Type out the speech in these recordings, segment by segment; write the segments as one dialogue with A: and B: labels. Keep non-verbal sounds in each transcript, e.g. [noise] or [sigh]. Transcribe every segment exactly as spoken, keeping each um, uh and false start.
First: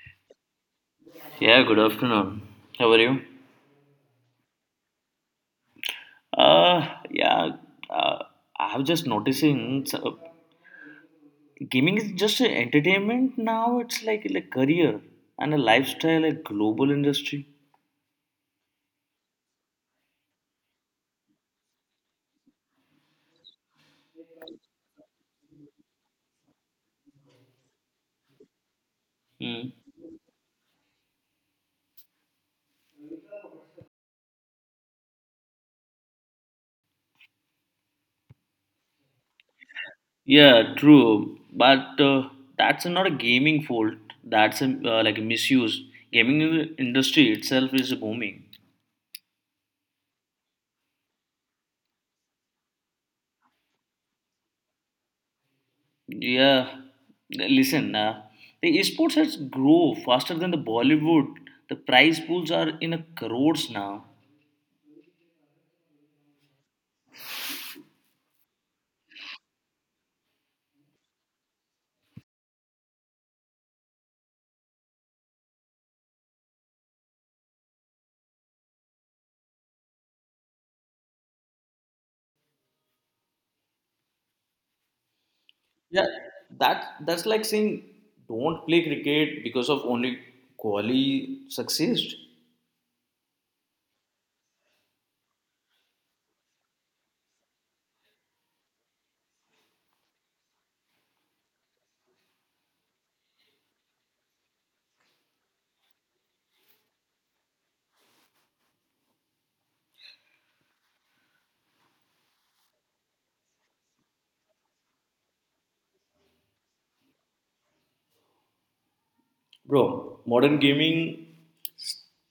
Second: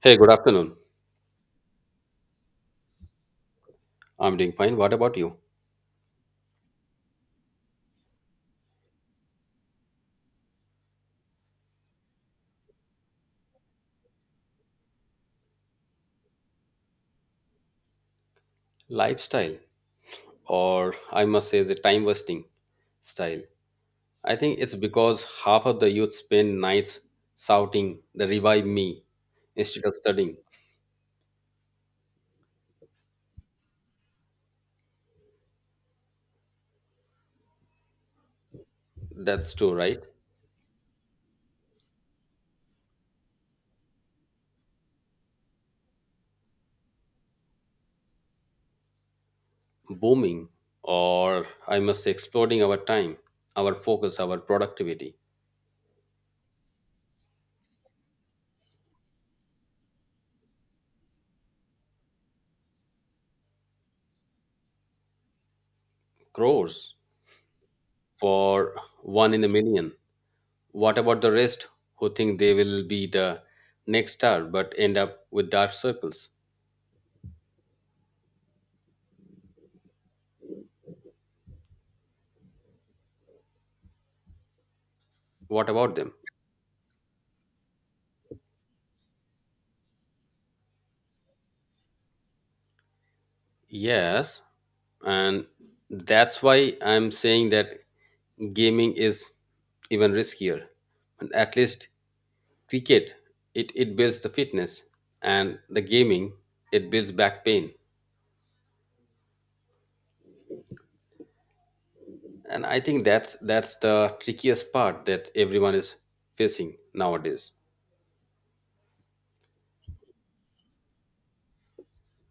A: Hey, good afternoon.
B: Yeah, good afternoon. How are you?
A: I'm doing fine. What about you?
B: Uh, yeah, uh, I have just noticing so gaming is just an entertainment now. It's like a career and a lifestyle, a global industry.
A: Lifestyle, or I must say, is a time wasting style. I think it's because half of the youth spend nights shouting the revive me
B: Hmm.
A: instead of studying. That's true, right?
B: Yeah, true. But uh, that's not a gaming fault. That's a, uh, like a misuse. Gaming in- industry itself is booming.
A: Booming, or I must say, exploding our time, our focus, our productivity.
B: Yeah, listen. Uh, the esports has grow faster than the Bollywood. The prize pools are in a crores now.
A: Crores for one in a million. What about the rest who think they will be the next star but end up with dark circles? What about
B: Yeah,
A: them?
B: that that's like saying don't play cricket because of only Kohli success.
A: Yes, and that's why I'm saying that gaming is even riskier. And at least cricket, it, it builds the fitness, and the gaming, it builds back pain. And I think that's that's the trickiest part that everyone is facing nowadays.
B: Bro, modern gaming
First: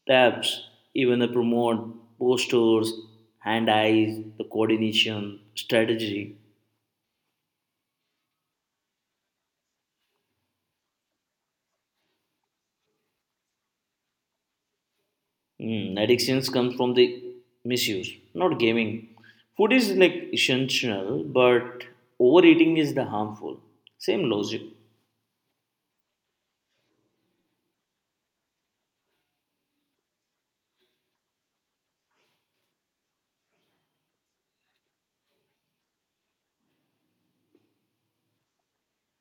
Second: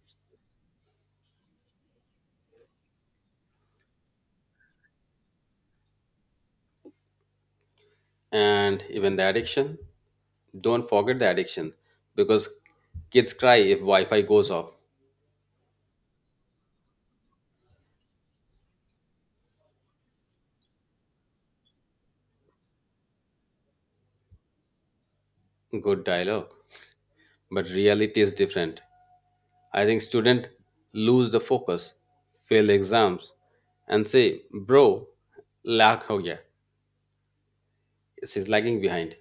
B: tabs, even the promote posters, hand eyes, the coordination, strategy.
A: And even the addiction, don't forget the addiction, because kids cry if Wi-Fi goes off.
B: Mm, addictions comes from the misuse, not gaming. Food is like essential, but overeating is the harmful. Same logic.
A: Good dialogue, but reality is different. I think students lose the focus, fail exams, and say, bro, lag ho gaya. She's lagging behind.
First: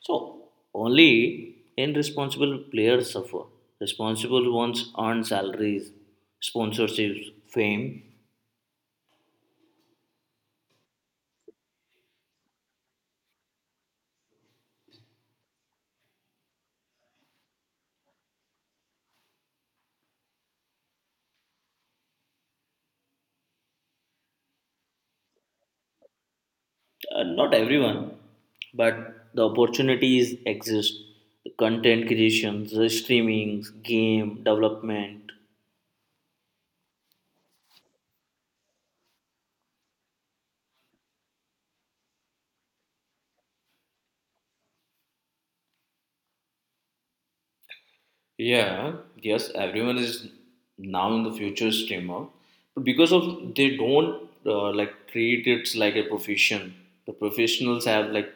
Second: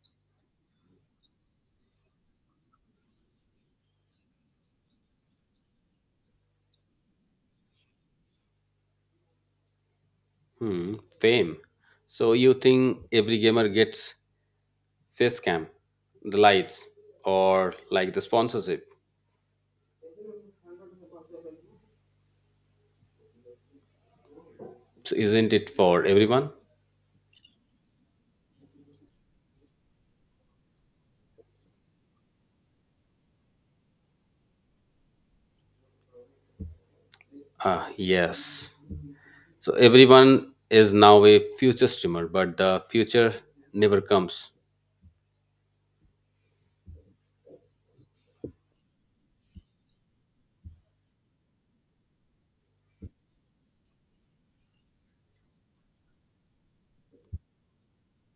B: So only irresponsible players suffer. Responsible ones earn salaries, sponsorships, fame.
A: Hmm, fame. So you think every gamer gets face cam, the lights, or like the sponsorship. So isn't it for everyone?
B: Uh, not everyone, but the opportunities exist. The content creations, the streamings, game development.
A: Ah, yes. So everyone is now a future streamer, but the future never comes.
B: Yeah, yes, everyone is now in the future streamer, but because of they don't uh, like treat it like a profession. The professionals have like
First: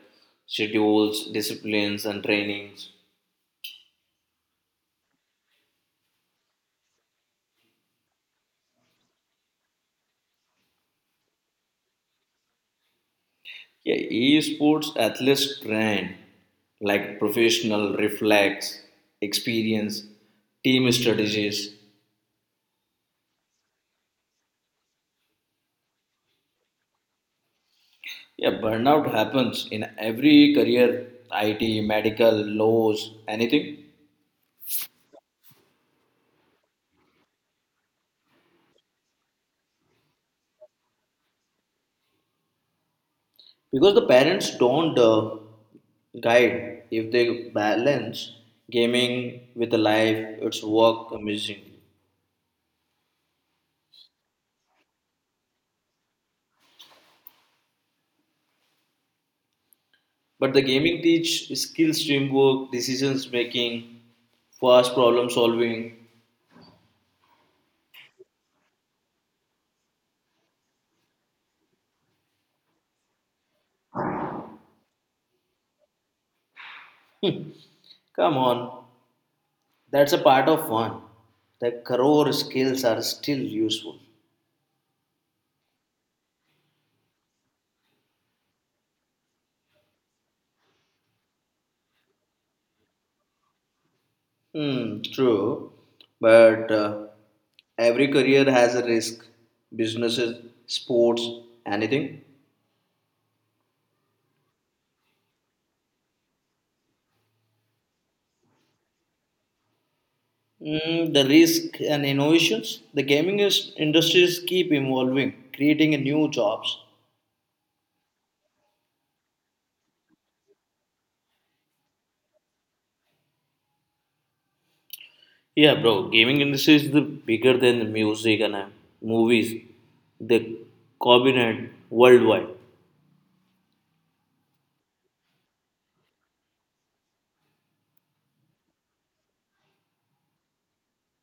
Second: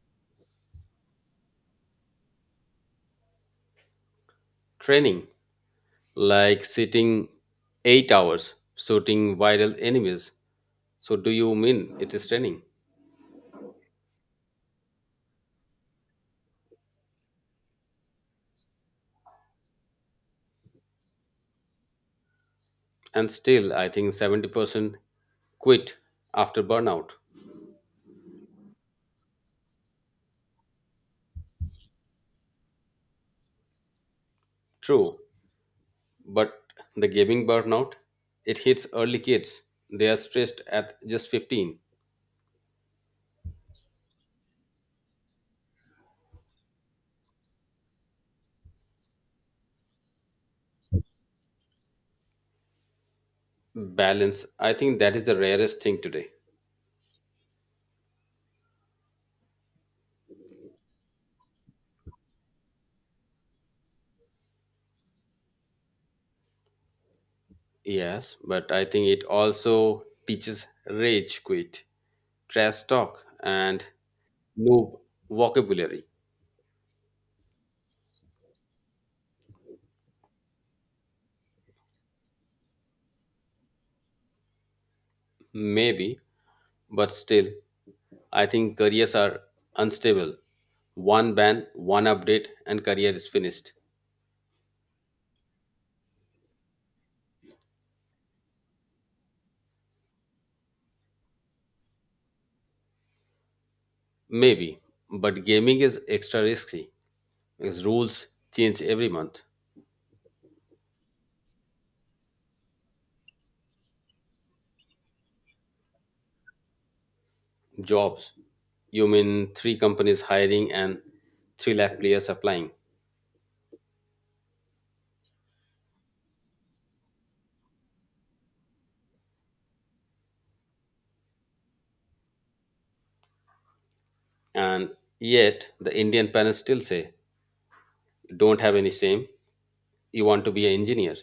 B: schedules, disciplines, and trainings.
A: Training, like sitting eight hours shooting viral enemies. So, do you mean it is training?
B: Yeah, esports athletes train like professional reflex, experience, team strategies.
A: And still, I think seventy percent quit after burnout.
B: Yeah, burnout happens in every career, I T, medical, laws, anything.
A: True, but the gaming burnout, it hits early kids. They are stressed at just fifteen.
B: Because the parents don't uh, guide if they balance gaming with the life, it's work amazingly.
A: Balance, I think that is the rarest thing today.
B: But the gaming teach skills, teamwork, decisions making, fast problem solving.
A: Yes, but I think it also teaches rage quit, trash talk, and no vocabulary.
B: Come on, that's a part of one. The core skills are still useful.
A: Maybe. But still, I think careers are unstable. One ban, one update, and career is finished.
B: Hmm, true. But uh, every career has a risk. Businesses, sports, anything.
A: Maybe, but gaming is extra risky because rules change every month.
B: Mm, the risk and innovations. The gaming is, industries keep evolving, creating a new jobs.
A: Jobs, you mean three companies hiring and 3 lakh players applying.
B: Yeah, bro, gaming industry is the bigger than the music and uh, movies. They dominate worldwide.
A: And yet, the Indian parents still say, don't have any shame, you want to be an engineer.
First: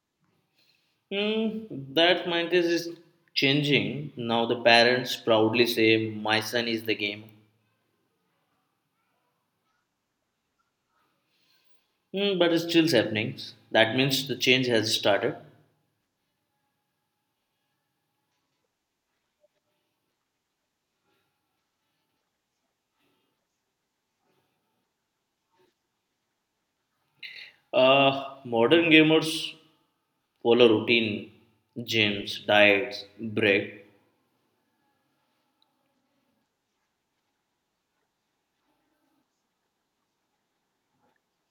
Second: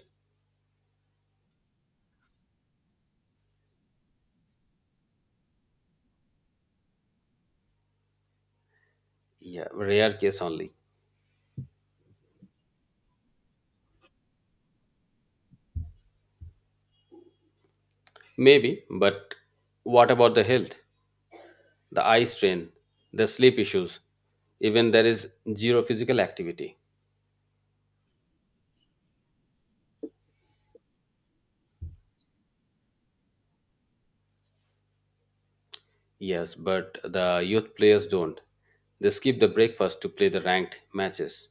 B: Mm, that mindset is changing. Now the parents proudly say, My son is the game.
A: Yeah, rare case only.
B: Mm, but it's still happening. That means the change has started.
A: Maybe, but what about the health? The eye strain, the sleep issues, even there is zero physical activity.
B: Uh, modern gamers follow routine, gyms, diets, break.
A: Yes, but the youth players don't. They skip the breakfast to play the ranked matches.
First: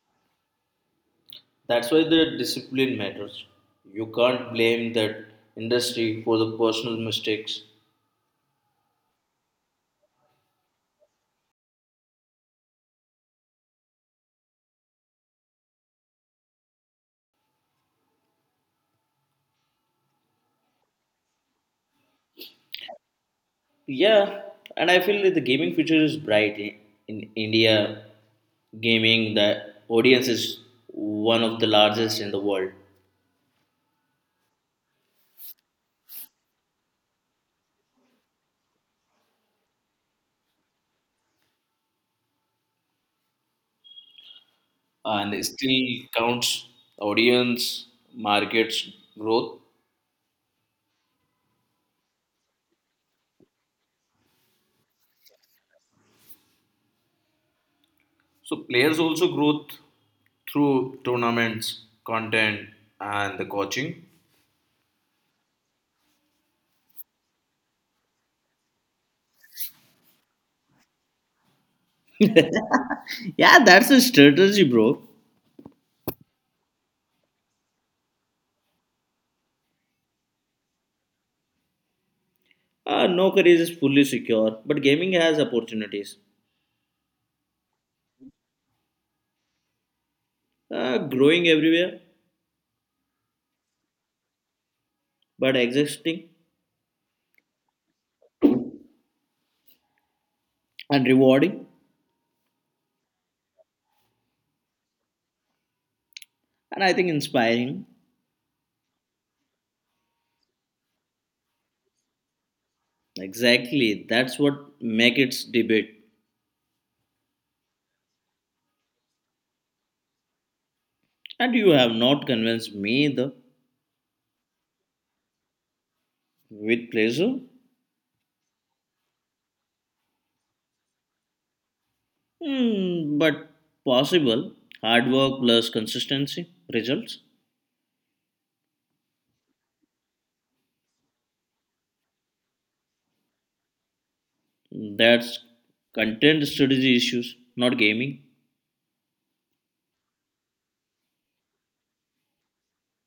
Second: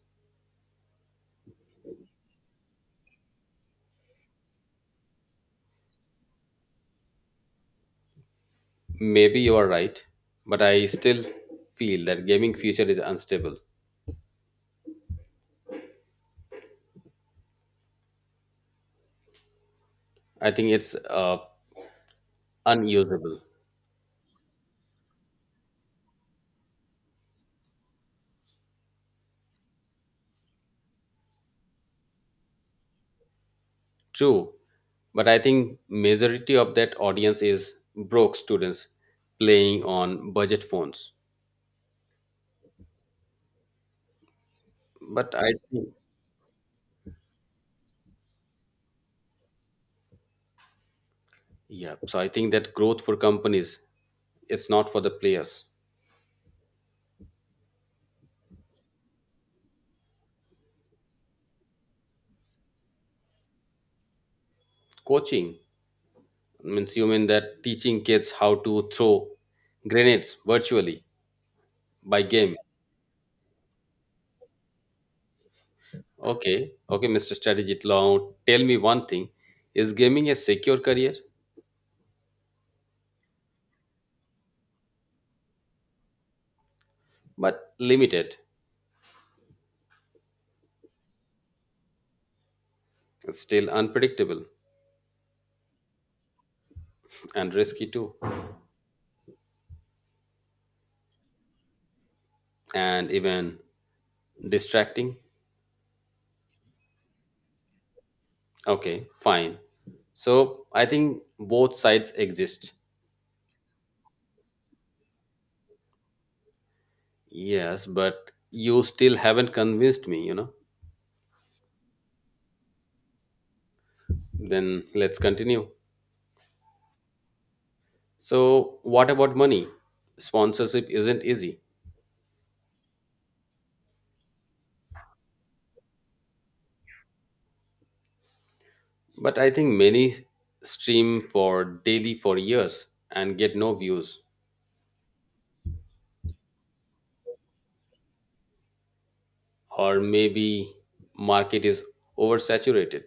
B: That's why the discipline matters. You can't blame that industry for the personal mistakes.
A: Maybe you are right, but I still feel that gaming future is unstable. I think it's uh, unusable.
B: Yeah, and I feel that the gaming future is bright in, in India. Gaming, the audience is one of the largest in the world.
A: True, but I think majority of that audience is broke students playing on budget phones.
B: And
A: But
B: it
A: I
B: still
A: think.
B: counts audience, markets growth.
A: Yeah, so I think that growth for companies, it's not for the players.
B: So players also growth through tournaments, content, and the coaching.
A: Coaching means you mean that teaching kids how to throw grenades virtually by game.
B: Yeah, that's a strategy, bro.
A: Okay, okay, mister Strategy Law, tell me one thing. Is gaming a secure career?
B: Uh, no career is fully secure, but gaming has opportunities.
A: But limited.
B: Uh, growing everywhere,
A: It's still unpredictable
B: but existing
A: and risky too.
B: and rewarding.
A: And even distracting.
B: And I think inspiring.
A: Okay, fine. So I think both sides exist.
B: Exactly, that's what makes its debate.
A: Yes, but you still haven't convinced me, you know.
B: And you have not convinced me either.
A: Then let's continue.
B: With pleasure.
A: So, what about money? Sponsorship isn't easy,
B: Hmm, but possible hard work plus consistency results.
A: but I think many stream for daily for years and get no views,
B: That's content strategy issues, not gaming.
A: or maybe market is oversaturated.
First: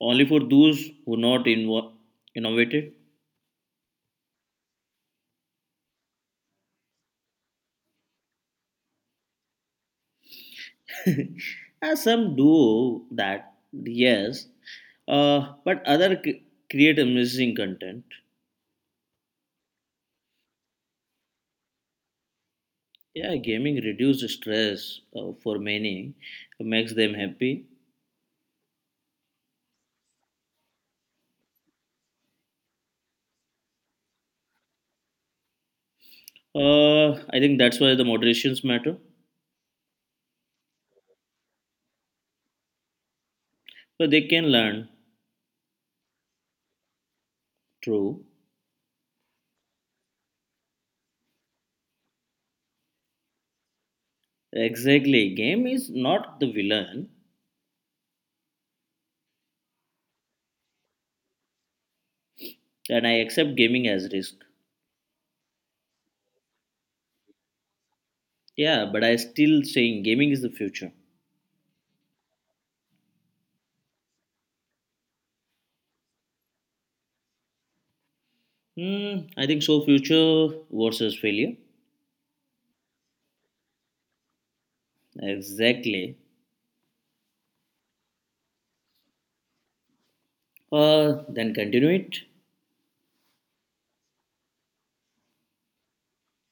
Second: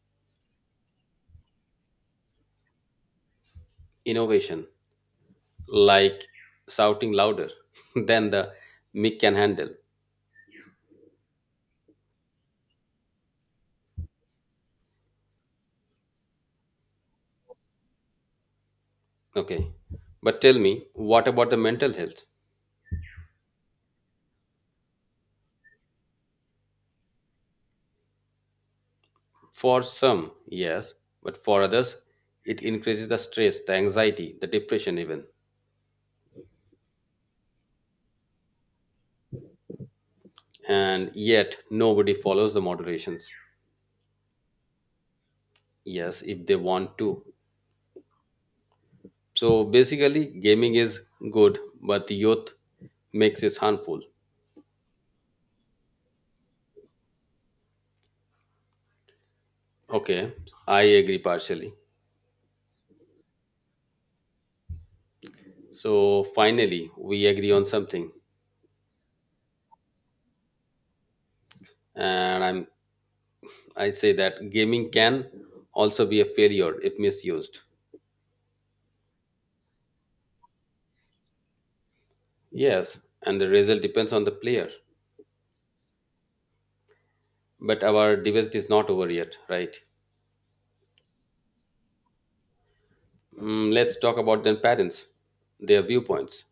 B: Only for those who not invo- innovated.
A: Innovation, like shouting louder [laughs] than the mic can handle.
B: [laughs] As some do that, yes, uh, but other c- create amazing content.
A: Okay. But tell me, what about the mental health?
B: Yeah, gaming reduces stress uh, for many, makes them happy.
A: For some, yes, but for others, it increases the stress, the anxiety, the depression, even.
B: Uh, I think that's why the moderations matter.
A: And yet, nobody follows the moderations.
B: But they can learn.
A: Yes, if they want to.
B: True.
A: So basically, gaming is good, but the youth makes it harmful.
B: Exactly. Game is not the villain,
A: Okay, I agree partially.
B: and I accept gaming as risk.
A: So finally, we agree on something,
B: Yeah, but I still saying gaming is the future.
A: and I'm I say that gaming can also be a failure if misused.
B: Hmm, I think so. Future versus failure.
A: Yes, and the result depends on the player.
B: Exactly.
A: But our debate is not over yet, right?
B: Uh, then continue it.
A: Mm, let's talk about then parents, their viewpoints.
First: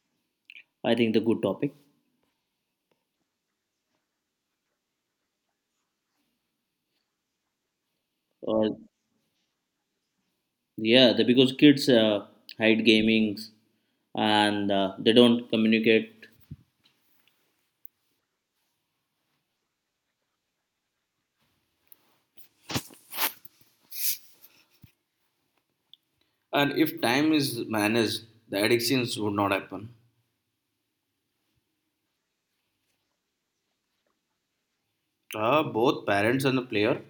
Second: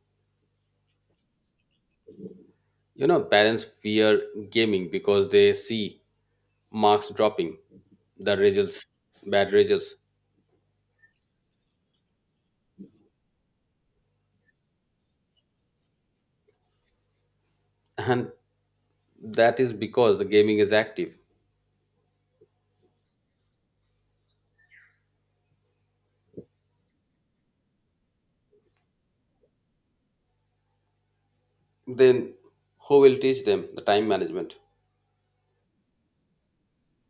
B: I think the good topic.
A: You know, parents fear gaming because they see marks dropping, the
B: Uh,
A: results, bad results,
B: Yeah, the, because kids uh, hide gamings and uh, they don't communicate.
A: and that is because the gaming is active.
B: And if time is managed, the addictions would not happen.
A: Then who will teach them the time management?
B: Uh, both parents and the player.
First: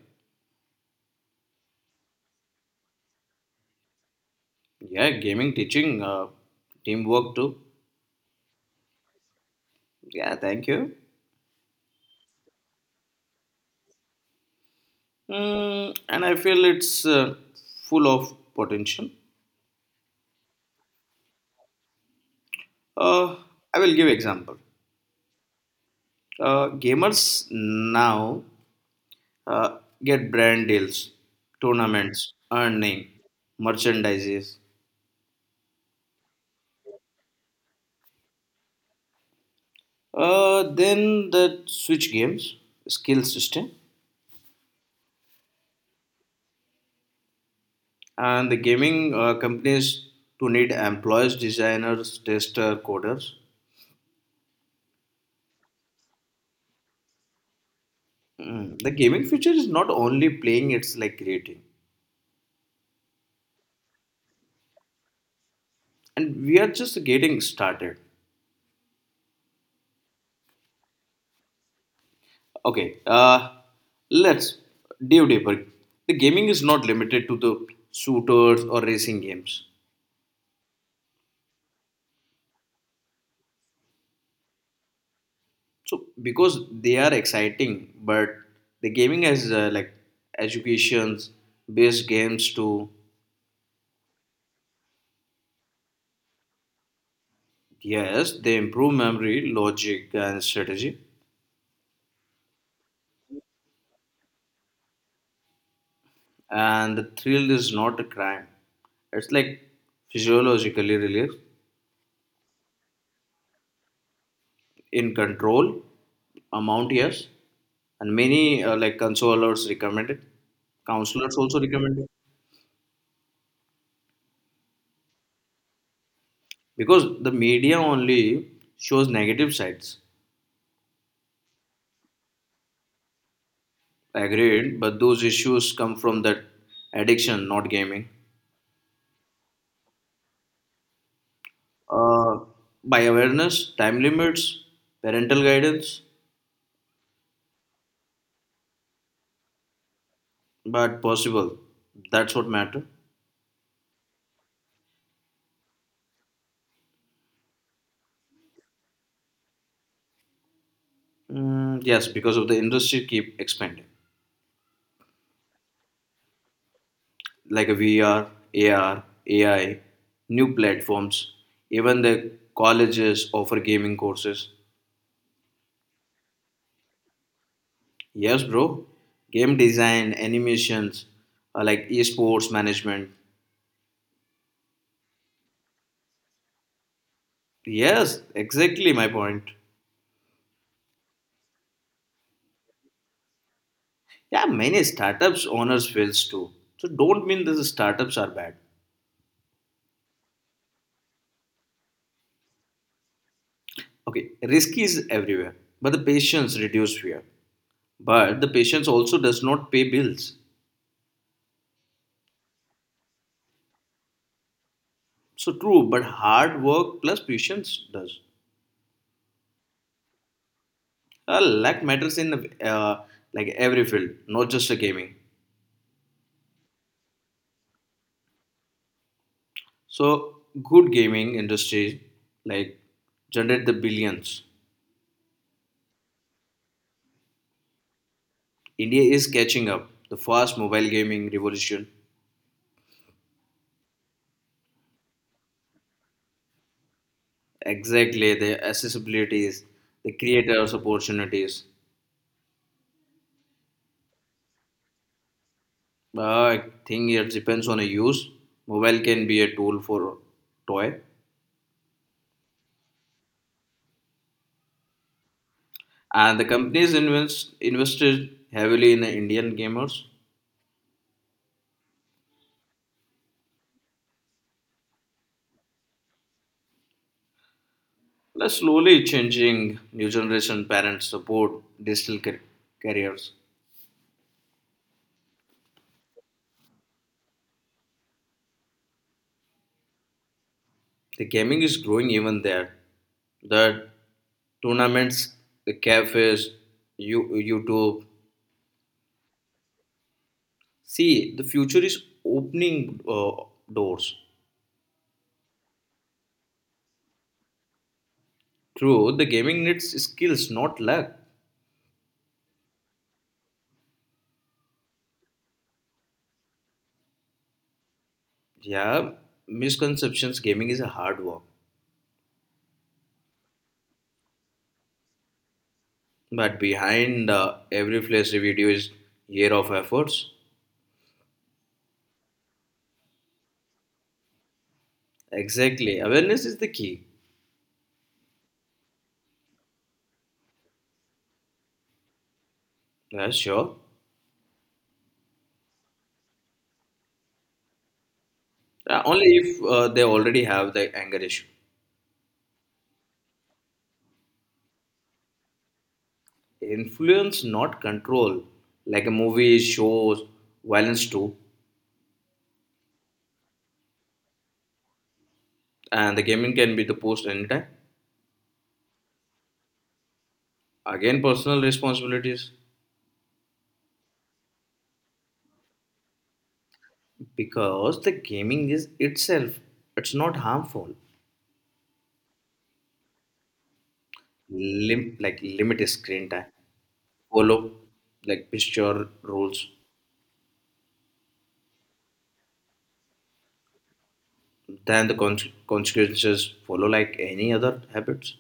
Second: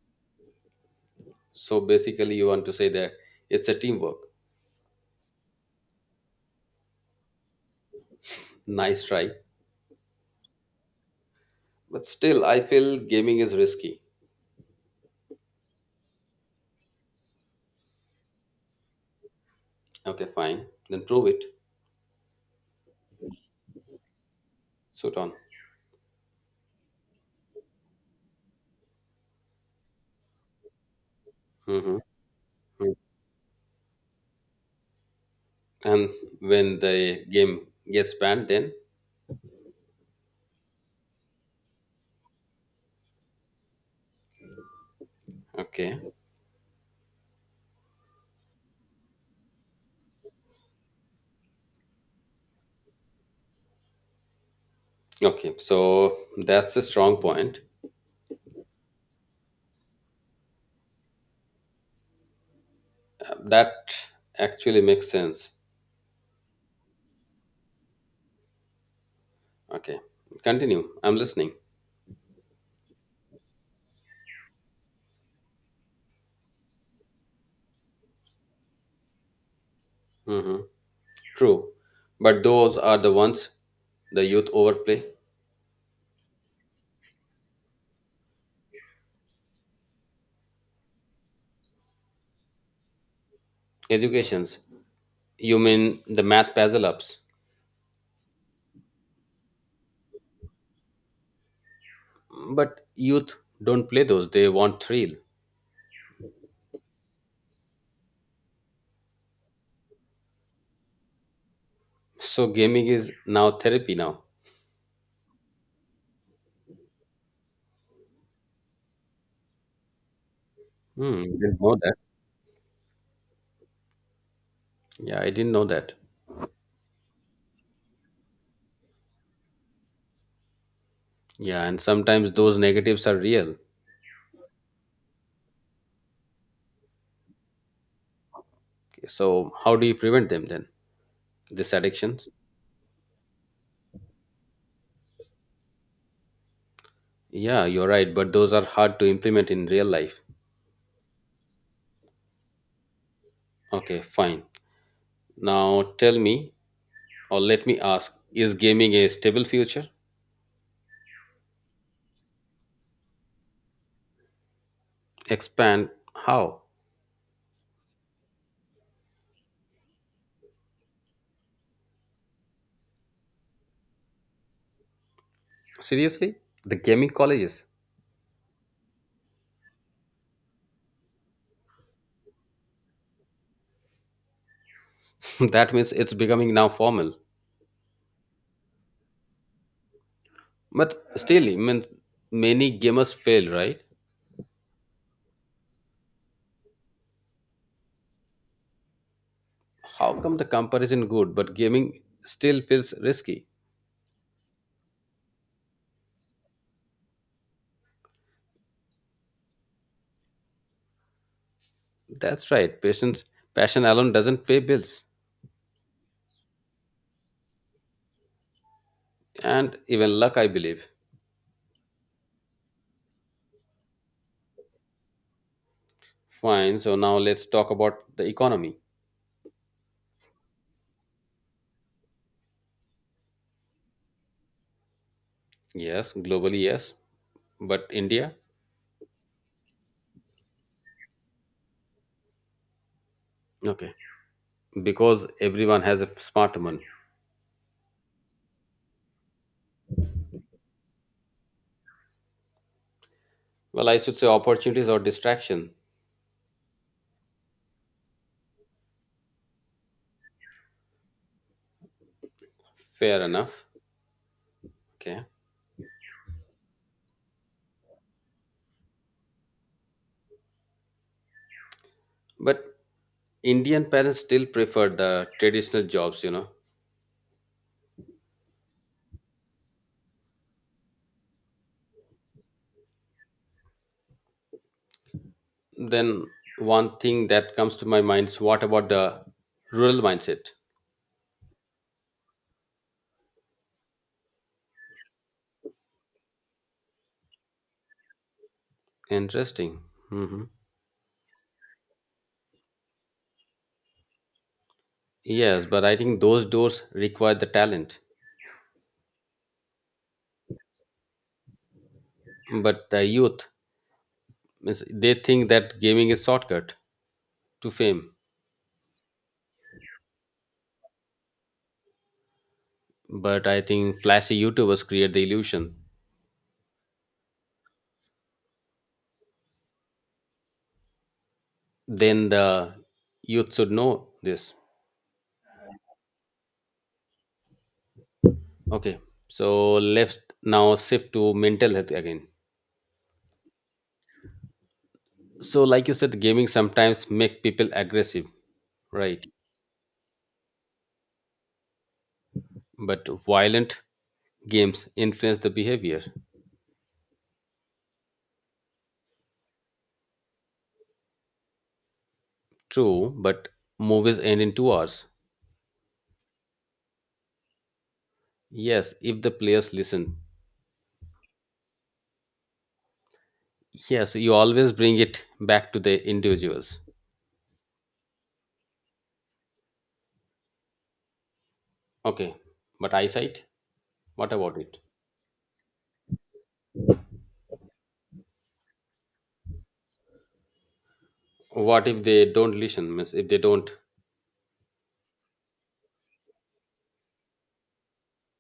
A: So basically, you want to say that it's a teamwork.
B: Yeah, gaming, teaching, uh, teamwork too.
A: Nice try,
B: Yeah, thank you.
A: but still, I feel gaming is risky.
B: Mm, and I feel it's uh, full of potential.
A: Okay, fine, then prove it.
B: Uh, I will give example.
A: Suit on.
B: Uh, gamers now uh, get brand deals,
A: Hmm.
B: tournaments, earning, merchandises.
A: And when the game gets banned then
B: Uh, then the Switch games skill system
A: okay,
B: and the gaming uh, companies to need employees, designers, tester, coders.
A: okay, so that's a strong point,
B: Mm, The gaming future is not only playing; it's like creating,
A: that actually makes sense.
B: and we are just getting started.
A: Okay, continue, I'm listening.
B: Okay, uh, let's dive deeper. The gaming is not limited to the shooters or racing games.
A: Hmm, true, but those are the ones the youth overplay.
B: So because they are exciting, but the gaming has uh, like educations based games too.
A: Educations, you mean the math puzzle ups.
B: Yes, they improve memory, logic, and strategy.
A: But youth don't play those, they want thrill.
B: And the thrill is not a crime. It's like physiologically relief.
A: So gaming is now therapy now?
B: In control, amount yes, and many uh, like consolers recommend it.
A: Hmm,
B: Counselors also
A: didn't know that.
B: recommend it
A: Yeah, I didn't know that.
B: because the media only shows negative sides.
A: Yeah, and sometimes those negatives are real.
B: Agreed, but those issues come from that addiction, not gaming.
A: So, how do you prevent them then? These addictions?
B: Uh, by awareness, time limits, parental guidance,
A: Yeah, you're right, but those are hard to implement in real life.
B: but possible. That's what matter.
A: Okay, fine. Now tell me, or let me ask, is gaming a stable future?
B: Mm, yes, because of the industry keep expanding,
A: Expand how?
B: like a V R, A R, A I, new platforms. Even the colleges offer gaming courses.
A: Seriously? The gaming colleges?
B: Yes, bro. Game design, animations, uh, like esports management.
A: [laughs] That means it's becoming now formal.
B: Yes, exactly my point.
A: But still, I mean, many gamers fail, right?
B: Yeah, many startups owners fails too. So don't mean the startups are bad.
A: How come the comparison good, but gaming still feels risky?
B: Okay, risk is everywhere, but the patience reduce fear. But the patience also does not pay bills.
A: That's right. Patience, passion alone doesn't pay bills,
B: So true, but hard work plus patience does.
A: and even luck, I believe.
B: Uh, luck matters in uh, like every field, not just a gaming.
A: Fine. So now let's talk about the economy.
B: So good gaming industry like generate the billions.
A: Yes, globally, yes. But India?
B: India is catching up. The fast mobile gaming revolution.
A: Okay. Because everyone has a smartphone.
B: Exactly, the accessibilities, the creators' opportunities.
A: Well, I should say opportunities or distraction.
B: Uh, I think it depends on a use. Mobile can be a tool for toy.
A: Fair enough. Okay.
B: And the companies invest, invested heavily in the Indian gamers,
A: But Indian parents still prefer the traditional jobs, you know.
B: plus slowly changing new generation parents support digital car- careers.
A: Then one thing that comes to my mind is what about the rural mindset?
B: The gaming is growing even there. The tournaments, the cafes, you, YouTube.
A: Interesting. Hmm.
B: See, the future is opening uh, doors.
A: Yes, but I think those doors require the talent.
B: True, the gaming needs skills, not luck.
A: But the youth, means they think that gaming is shortcut to fame.
B: Yeah, misconceptions. Gaming is a hard work.
A: But I think flashy YouTubers create the illusion.
B: But behind uh, every flashy video is year of efforts.
A: Then the youth should know this.
B: Exactly. Awareness is the key.
A: Okay, so let's now shift to mental health again.
B: Yeah, sure.
A: So like you said, gaming sometimes make people aggressive.
B: Uh,
A: Right.
B: only if uh, they already have the anger issue.
A: But violent games influence the behavior.
B: Influence, not control. Like a movie, shows, violence too.
A: True, but movies end in 2 hours.
B: And the gaming can be the post anytime.
A: Yes, if the players listen.
B: Again, personal responsibilities.
A: Yes, you always bring it back to the individuals.
B: Because the gaming is itself, it's not harmful.
A: Okay, but eyesight, what about it?
B: Lim- like limit screen time. Follow like picture rules.
A: What if they don't listen? Means if they don't
B: Then the conse- consequences follow like any other habits.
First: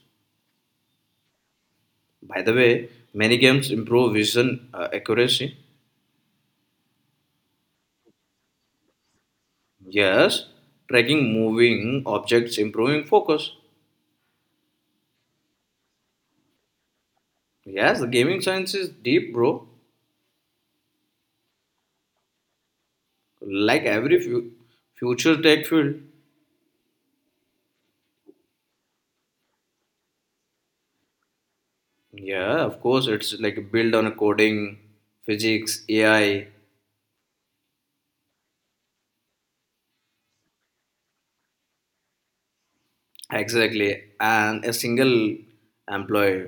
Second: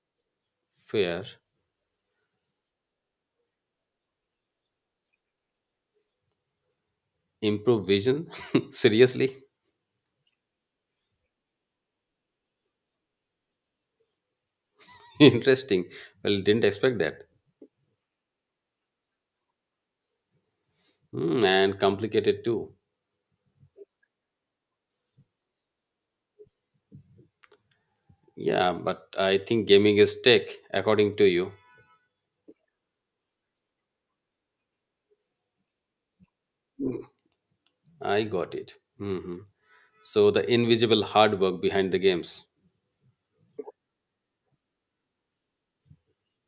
A: fear,
B: By the way, many games improve vision uh, accuracy.
A: improve vision? [laughs] Seriously?
B: Yes, tracking moving objects, improving focus.
A: [laughs] Interesting. Well, didn't expect that.
B: Yes, the gaming science is deep, bro.
A: Hmm, and complicated too.
B: Like every fu- future tech field.
A: Yeah, but I think gaming is tech, according to you.
B: Yeah, of course, it's like built on coding, physics, A I,
A: I got it. Hmm. So the invisible hard work behind the games.
B: exactly, and a single employee.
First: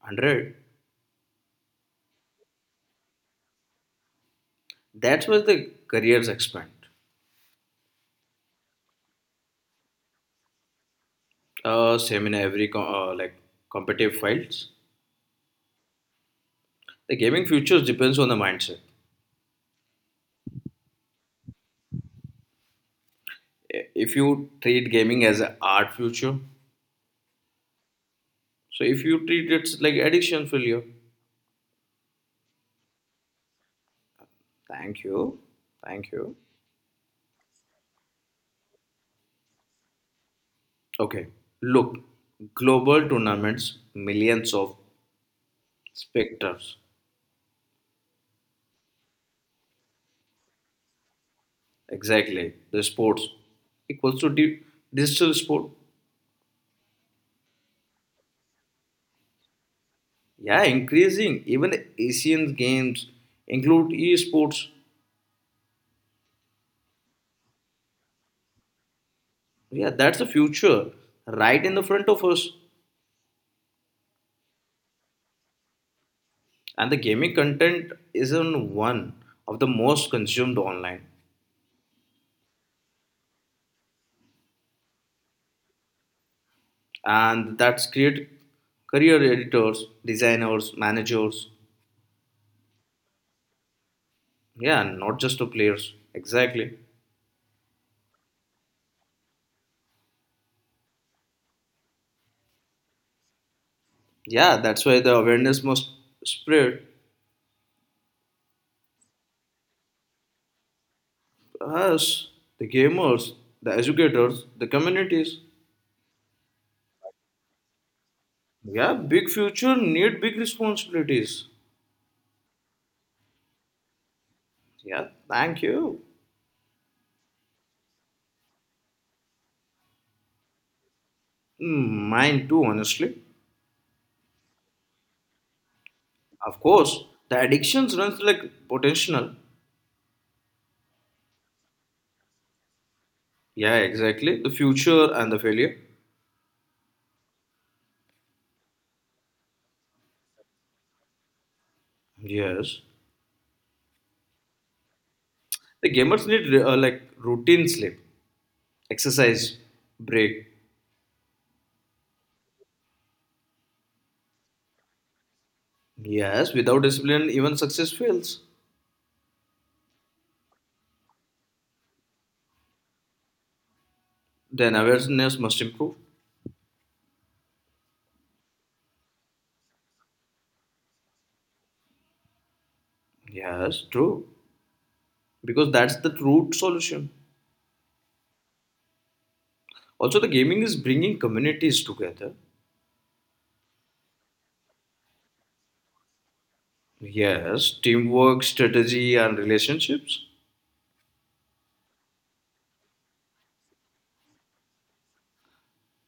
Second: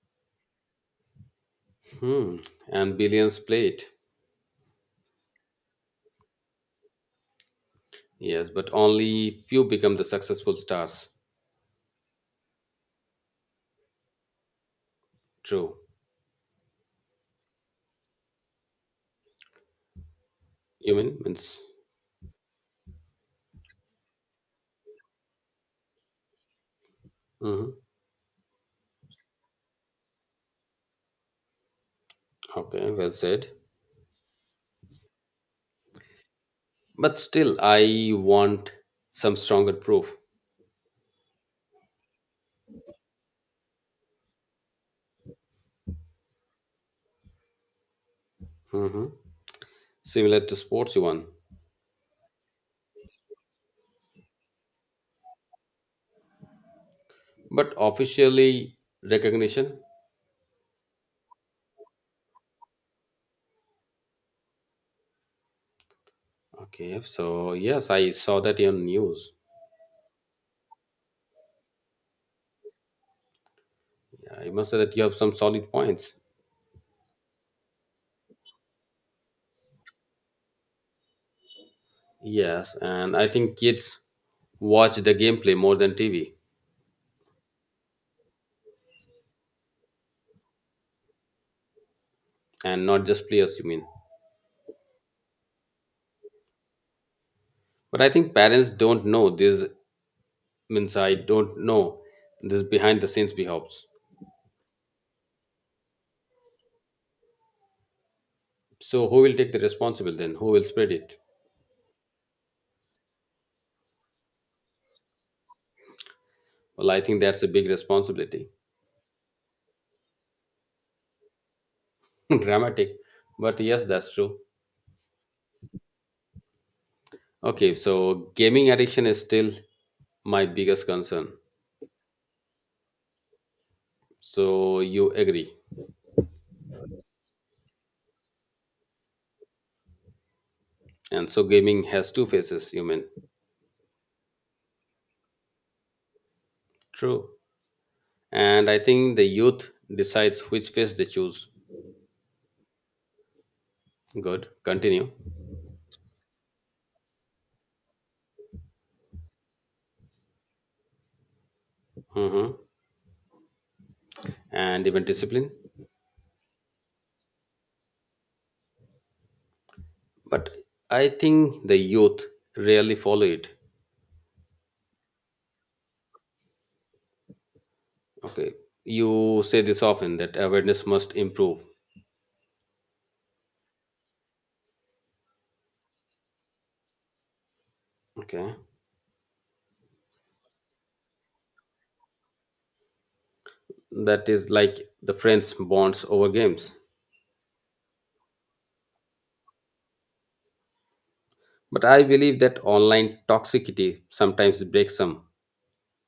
B: Hundred.
A: Hmm. And billions play it.
B: That's where the careers expand.
A: Yes, but only few become the successful stars.
B: Uh, same in every co- uh, like competitive fields.
A: True.
B: The gaming future depends on the mindset.
A: You mean? Means.
B: I- If you treat gaming as an art future,
A: Hmm.
B: so if you treat it like addiction failure.
A: Okay, well said.
B: Thank you, thank you.
A: But still, I want some stronger proof.
B: Okay, look, global tournaments, millions of spectators.
A: Mhm. Similar to sports one.
B: Exactly, the sports equals to di- digital sport.
A: But officially recognition?
B: Yeah, increasing. Even Asian games include esports.
A: Okay, so yes, I saw that on news.
B: Yeah, that's the future right in the front of us.
A: Yeah, I must say that you have some solid points.
B: And the gaming content isn't one of the most consumed online.
A: Yes, and I think kids watch the gameplay more than T V,
B: And that's create career editors, designers, managers.
A: and not just players, you mean.
B: Yeah, not just the players. Exactly.
A: But I think parents don't know this, means I don't know this behind the scenes behaves.
B: Yeah, that's why the awareness must spread.
A: So who will take the responsibility then? Who will spread it?
B: Us, the gamers, the educators, the communities.
A: Well, I think that's a big responsibility.
B: Yeah, big future need big responsibilities.
A: [laughs] Dramatic. But yes, that's true.
B: Yeah, thank you.
A: Okay, so gaming addiction is still my biggest concern.
B: Mm, Mine too, honestly.
A: So you agree.
B: Of course, the addictions runs like potential.
A: And so gaming has two faces, you mean?
B: Yeah, exactly. The future and the failure.
A: True. And I think the youth decides which face they choose.
B: Yes.
A: Good. Continue.
B: The gamers need uh, like routine sleep, exercise, break.
A: Mm-hmm. And even discipline.
B: Yes, without discipline, even success fails.
A: But I think the youth rarely follow it.
B: Then awareness must improve.
A: Okay. You say this often that awareness must improve.
B: Yes, true. Because that's the root solution.
A: Okay.
B: Also, the gaming is bringing communities together.
A: That is like the friends bonds over games.
B: Yes, teamwork, strategy, and relationships.
A: But I believe that online toxicity sometimes breaks some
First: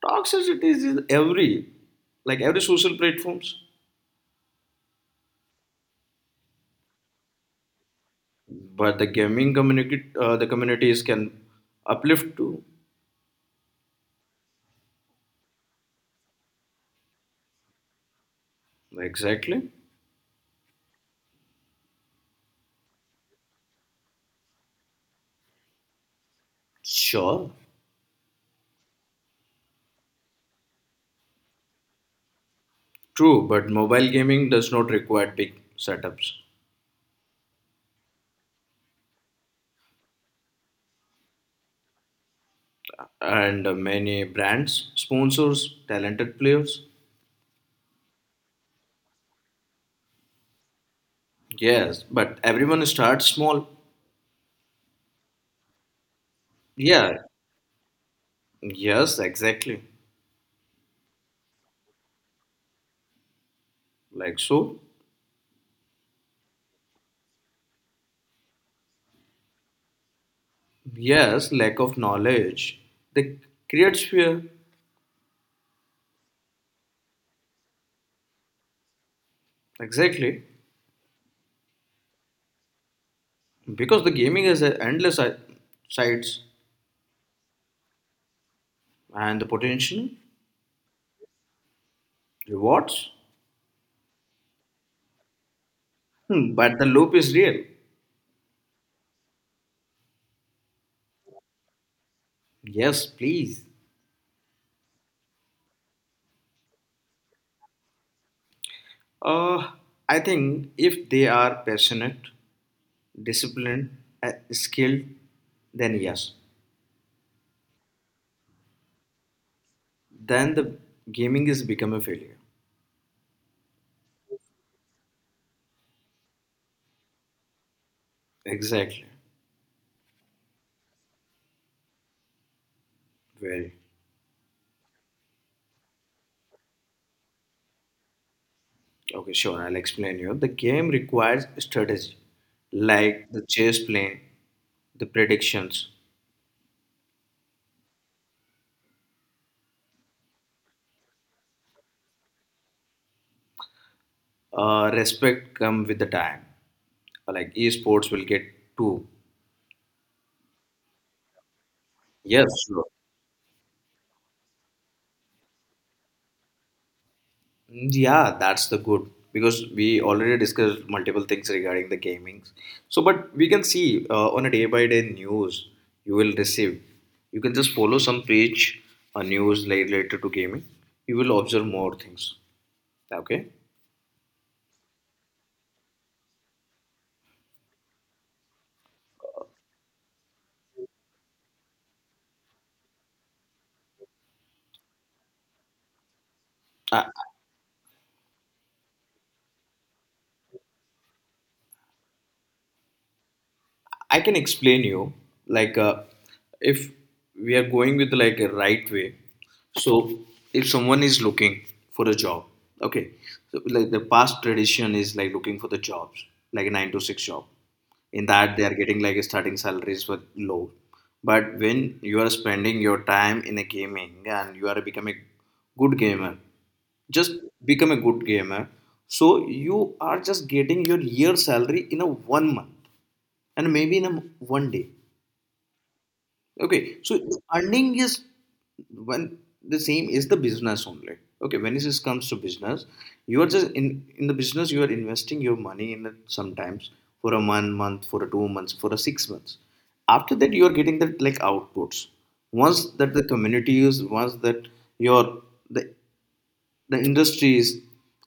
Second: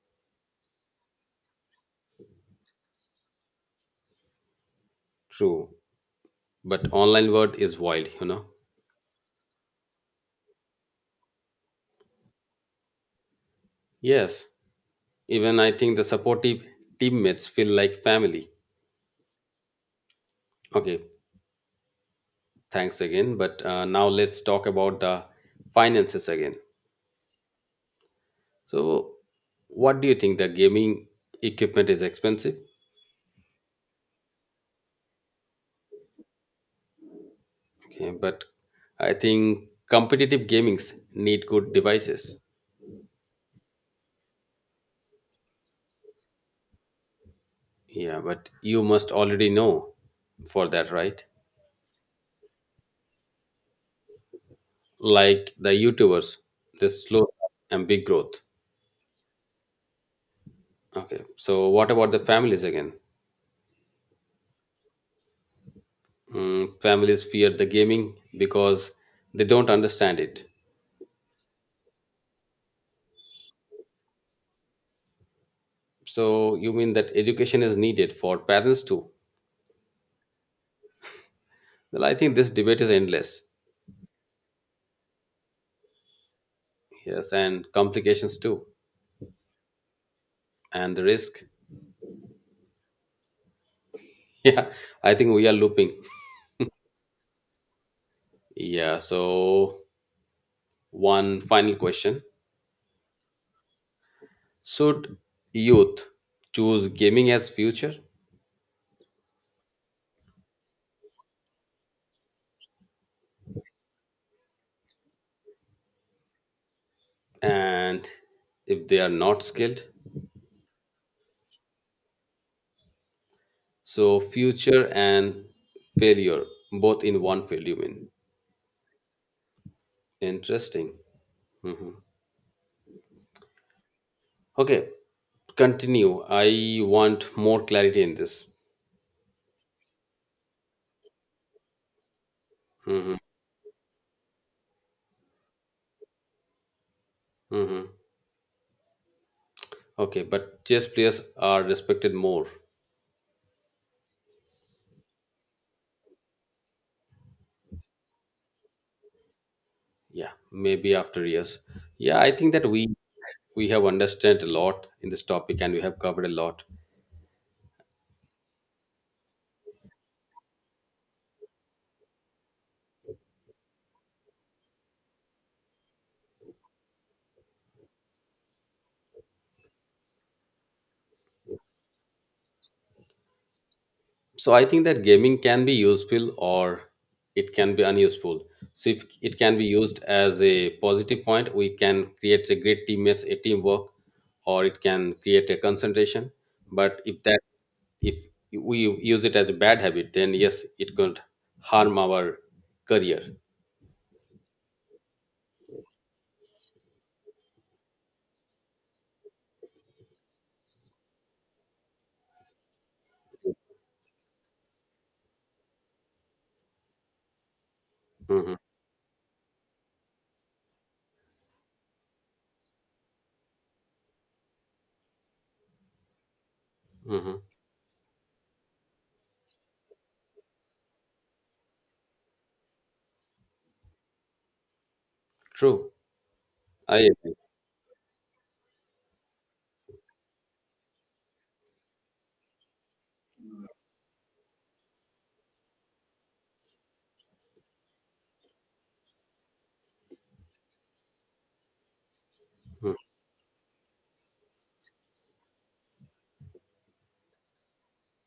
B: Toxicity is in every, like every social platforms.
A: true. But online world is wild, you know.
B: But the gaming community uh, the communities can uplift too.
A: Yes, even I think the supportive teammates feel like family.
B: Exactly.
A: Okay, thanks again. But uh, now let's talk about the finances again.
B: Sure.
A: So, what do you think? The gaming equipment is expensive.
B: True, but mobile gaming does not require big setups.
A: Okay, but I think competitive gamings need good devices.
B: And many brands sponsors talented players.
A: Yeah, but you must already know for that, right?
B: Yes, but everyone starts small.
A: Like the YouTubers, this
B: Yeah,
A: slow and big growth.
B: yes, exactly.
A: Okay, so what about the families again?
B: Like so.
A: Mm, families fear the gaming because they don't understand it.
B: Yes, lack of knowledge, they creates fear.
A: So you mean that education is needed for parents too?
B: Exactly,
A: Well, I think this debate is endless.
B: because the gaming has a endless si- sites
A: Yes, and complications too,
B: and the potential
A: and the risk. [laughs]
B: rewards.
A: Yeah, I think we are looping.
B: Hmm, but the loop is real.
A: Yeah, so one final question:
B: Yes, please.
A: should youth choose gaming as future?
B: Uh, I think if they are passionate, disciplined, uh, skilled, then yes.
A: And if they are not skilled,
B: Then the gaming is become a failure.
A: so future and failure both in one value in
B: Exactly.
A: interesting. Mhm.
B: Very.
A: Okay, continue, I want more clarity in this.
B: Okay, sure. I'll explain you. The game requires strategy,
A: Mhm.
B: like the chess playing, the predictions.
A: Mhm. Okay, but chess players are respected more.
B: Uh, respect come with the time. Like esports will get two.
A: Yeah, maybe after years. Yeah, I
B: Yes,
A: think that we
B: sure.
A: we have understood a lot in this topic and we have covered a lot.
B: Yeah, that's the good because we already discussed multiple things regarding the gaming. So, but we can see uh, on a day by day news you will receive. You can just follow some page or news like related to gaming. You will observe more things. Okay,
A: So I think that gaming can be useful or it can be unuseful. So if it can be used as a positive point, we can create a great teammates, a teamwork, or it can create a concentration. But
B: I,
A: if that, if we use it as a bad habit, then yes, it could harm our career.
B: I can explain you like uh, if we are going with like a right way. So if someone is looking for a job, okay, so like the past tradition is like looking for the jobs like a nine to six job. In
A: Hmm.
B: that they are getting like starting salaries were low. But when you are spending your time in a gaming and you are becoming a good gamer, just
A: Hmm,
B: become a good gamer, so you are just getting your year salary in a one month and maybe in a m- one day.
A: true.
B: Okay,
A: I
B: so
A: agree.
B: the earning is when the same is the business only. Okay, when it comes to business, you are just in in the business. You are investing your money in it sometimes for a one month, for a two months, for a six months. After that, you are getting that like outputs. Once that the community is, once that your, the the industries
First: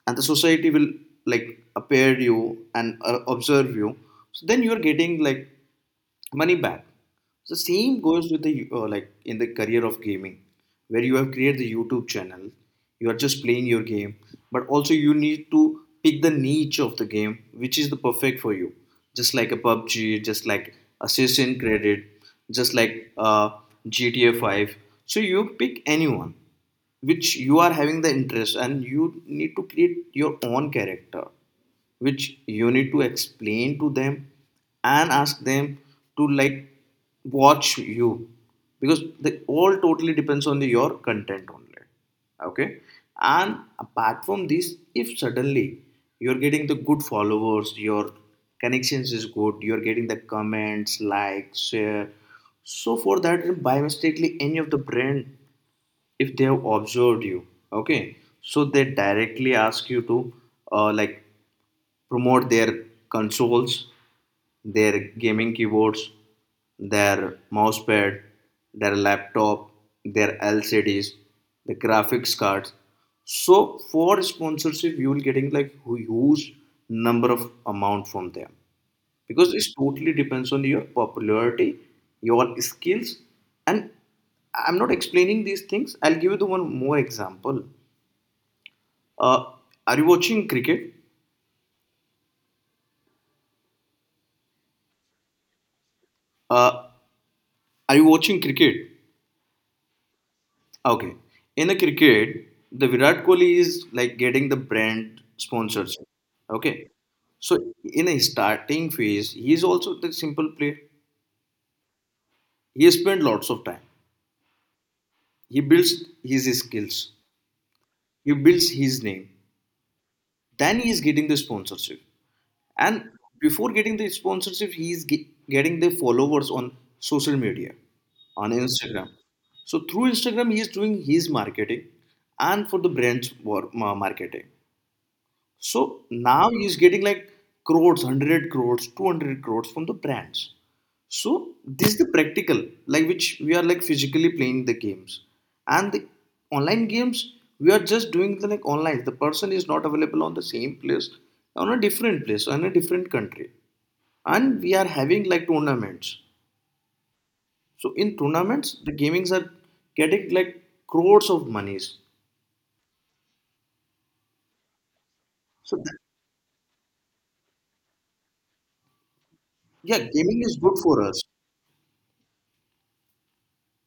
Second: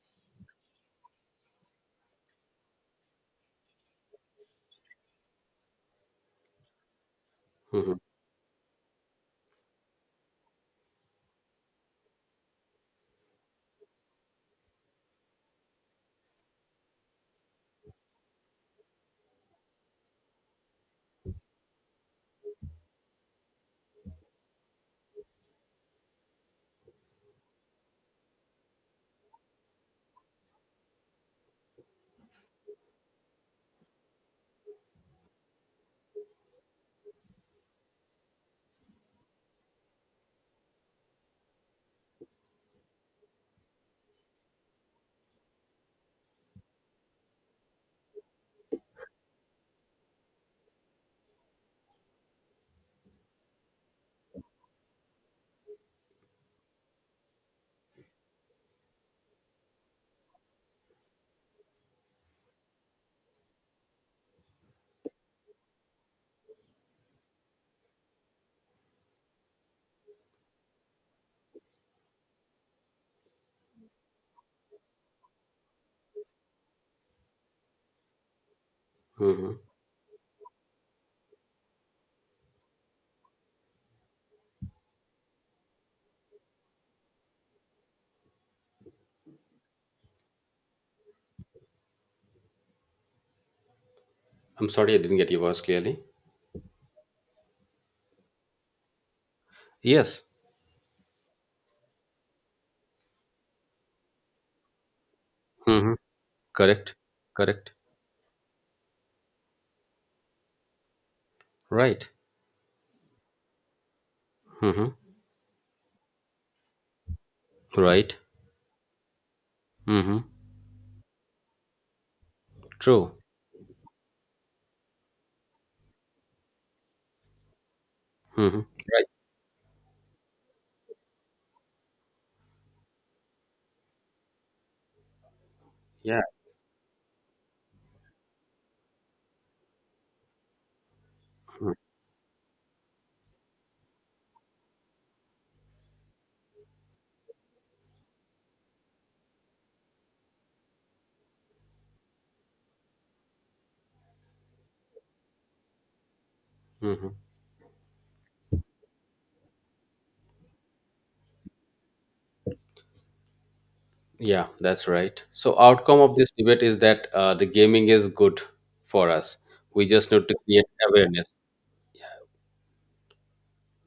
B: and the society will like appear you and uh, observe you, so then you are getting like money back. The same
A: Hmm.
B: goes with the uh, like in the career of gaming, where you have created the youtube channel. You are just playing your game, but also you need to pick the niche of the game which is the perfect for you, just like a pubg, just like assassin credit, just like uh, G T A five. So you pick anyone which you are having the interest, and you need to create your own character, which you need to explain to them and ask them to like watch you, because they all totally depends on the, your content only. Okay, and apart from this, if suddenly you're getting the good followers, your connections is good, you're getting the comments, likes, share. So for that, by mistakenly, any of the brand, if they have observed you, okay, so they directly ask you to uh, like promote their consoles, their gaming keyboards, their mouse pad, their laptop, their L C Ds, the graphics cards. So for sponsorship, you will getting like huge number of amount from them,
A: Hmm,
B: because it totally depends on your popularity, your skills. And I'm not explaining these things, I'll give you the one more example. uh, are you watching cricket?
A: I'm sorry, I didn't get your voice clearly.
B: uh, are you watching cricket?
A: Yes.
B: Okay, in a cricket, the Virat Kohli is like getting the brand
A: Hmm.
B: sponsorship. Okay,
A: Correct,
B: so
A: correct.
B: in a starting phase, he is also the simple player.
A: Right.
B: He spent lots of time,
A: Hmm.
B: he builds his skills,
A: Right.
B: he builds his name,
A: Hmm.
B: then he is getting the sponsorship. And
A: True.
B: before getting the sponsorship, he's ge- getting the followers on social media, on
A: Hmm. Right.
B: instagram. So through instagram he is doing his marketing, and for the brand's war- ma- marketing. So
A: Yeah.
B: now he is getting like crores, one hundred crores, two hundred crores from the brands. So this is the practical, like which we are like physically playing the games. And the online games, we are just doing the like online. The person is not available on the same place, on a different place, on a different country. And we are having like tournaments.
A: Mm-hmm.
B: So in tournaments, the gamings are getting like crores of monies.
A: Yeah, that's right. So
B: So that,
A: outcome of this debate is that uh, the gaming is good for us. We
B: yeah,
A: just need to
B: gaming is
A: create
B: good for us.
A: awareness.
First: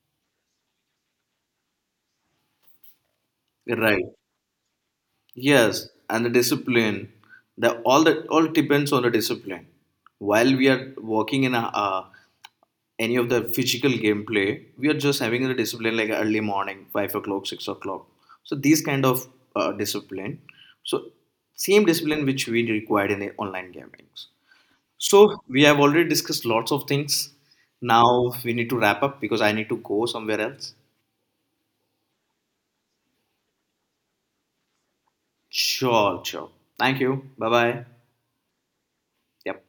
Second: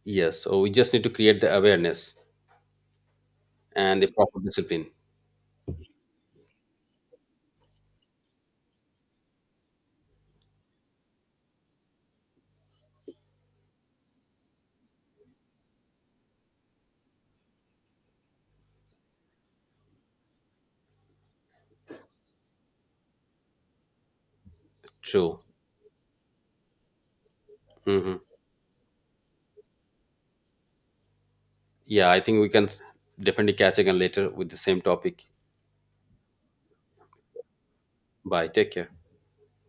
A: Yes. So we just need to create the awareness and
B: Right.
A: the proper discipline.
B: Yes, and the discipline. The all that all depends on the discipline. While we are working in a, uh, any of the physical gameplay, we are just having the discipline like early morning, five o'clock, six o'clock. So these kind of uh, discipline. So same discipline which we required in the online gamings.
A: True.
B: So we have already discussed lots of things.
A: Hmm.
B: Now we need to wrap up because I need to go somewhere else.
A: Yeah, I think we can s- definitely catch again later with the same topic.
B: Sure, sure. Thank you. Bye bye.
A: Bye. Take care.
B: Yep.